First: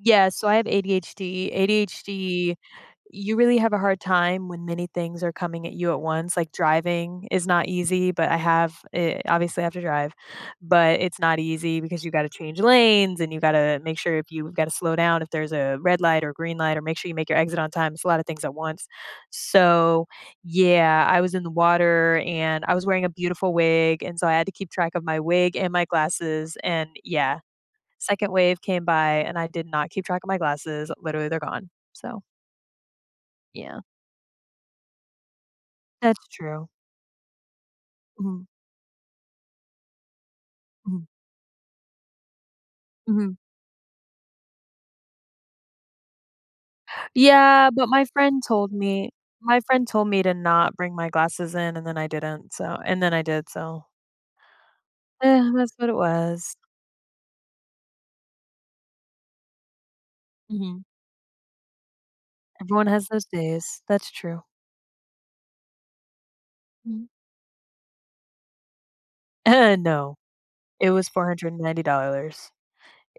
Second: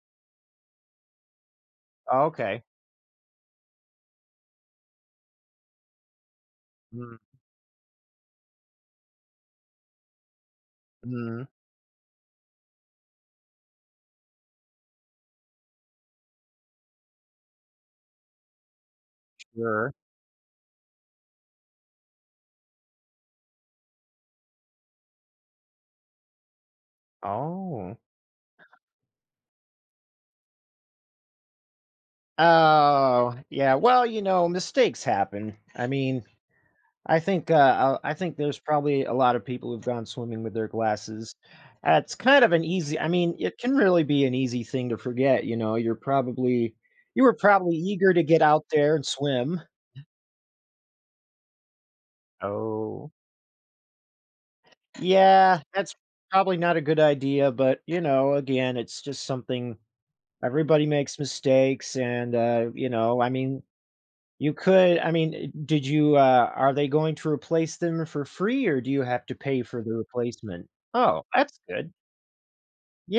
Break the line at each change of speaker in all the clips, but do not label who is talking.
Yes, so, I have ADHD. ADHD,
Okay.
you really have a hard time when many things are coming at you at once. Like,
Mm.
driving is not easy, but I have, eh, obviously, I have to drive, but it's not
Mm.
easy because you gotta change lanes, and you gotta make sure if you gotta slow down if there's a red light or green light or make sure you make your exit on time. It's a lot of things at once.
Sure.
So, yeah, I was in the water, and I was wearing a beautiful wig, and so I had to keep track of my wig and my glasses and, yeah.
Oh.
Second wave came by, and I did not keep track of my glasses, literally, they're gone. So
Oh, yeah,
Yeah.
well, you know, mistakes happen. I mean,
That's true.
I think, uh, a I think
Mhm.
there's probably a lotta people who've gone swimming with their
Mhm.
glasses, that's kind of an easy I mean,
Mhm.
it can really be an easy thing to forget, you know, you're probably you were
Yeah,
probably
but my
eager to get
friend
out
told
there and
me
swim.
my friend told me to not bring my glasses in and then I didn't so, and then
Oh.
I did. So eh,
Yeah,
that's what it
that's probably
was.
not a good idea, but you know, again, it's just something
Mhm.
everybody makes mistakes and, uh,
Everyone
you
has
know,
those
I mean,
days. That's true.
you could I mean, eh, did you, uh, are they
Mhm.
going to replace them for free or do you have to pay
Eh,
for the
no.
replacement?
It was
Oh,
four hundred
that's
and ninety
good.
dollars.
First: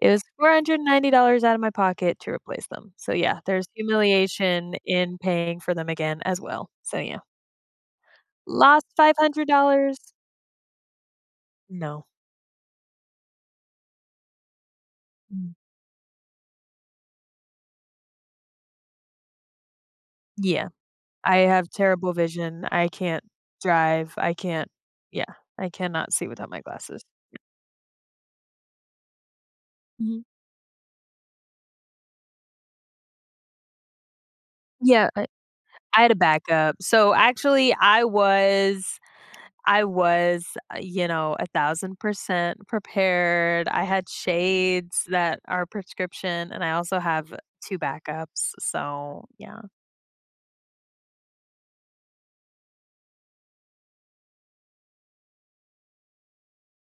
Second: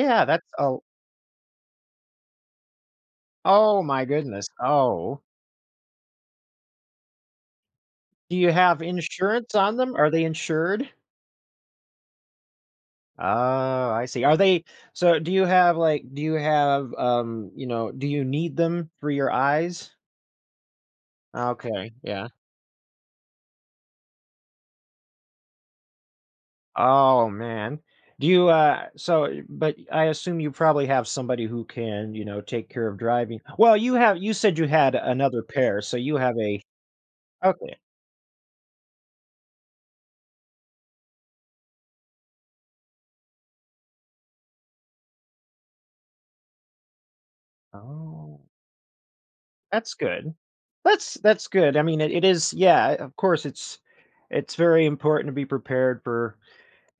It was
That's
four hundred
Oh
and ninety dollars outta my pocket to replace them, so yeah, there's
Oh my goodness.
humiliation in
Oh.
paying for them again, as well. So, yeah.
Do you have
Lost five hundred
insurance on them?
dollars.
Are they insured?
No.
Oh, I see. Are they so, do you
Mm.
have, like do you have, um, you know, do you need them for your eyes?
Yeah. I have
Okay.
terrible
Yeah.
vision, I can't drive, I can't yeah. I cannot see without my glasses.
Oh, man. Do you, uh so but I
Mhm.
assume you probably have somebody who can, you know, take care of driving. Well, you have you said you had
Yeah, but
another pair, so
I had a
you have a
backup. So actually,
Okay.
I was I was, uh, you know, 1000% prepared, I had shades that are prescription and I also have 2
Oh.
backups. So, yeah.
That's good. That's that's good. I mean, it it is, yeah, uh, of course, it's it's very important to be prepared for,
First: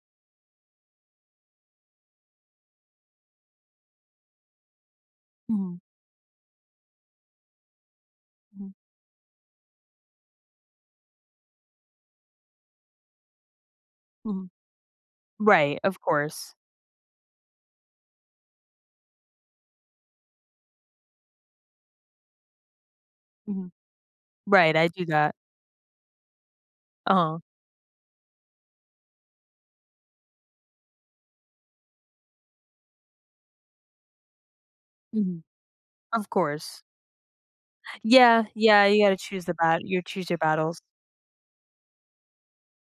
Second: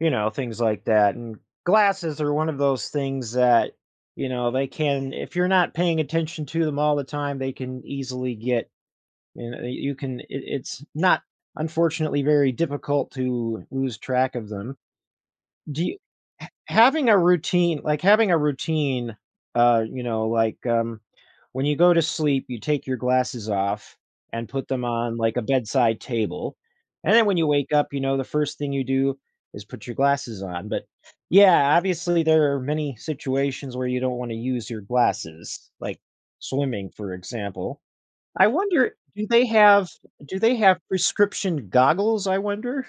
you know, things like that, and glasses are one of those things that, you know, they can if you're not
Mhm.
paying attention to them all the time, they can easily get,
Mhm.
you kn you can it it's not, unfortunately, very difficult to lose track
Mhm.
of them.
Right,
Do y
of
h
course.
having a routine like, having a routine, uh, you know, like, um, when you go to sleep, you take your glasses
Mhm.
off and put
Right,
them
I do
on,
that.
like, a bedside table. And then, when
Uh-huh.
you wake up, you know, the first thing you do is put your glasses on, but yeah, obviously there are many situations where you don't wanna use your
Mhm.
glasses, like
Of course.
swimming, for example.
Yeah,
I
yeah,
wonder,
you gotta
do
choose
they
the bat
have
you choose
do
your
they have
battles.
prescription goggles, I wonder?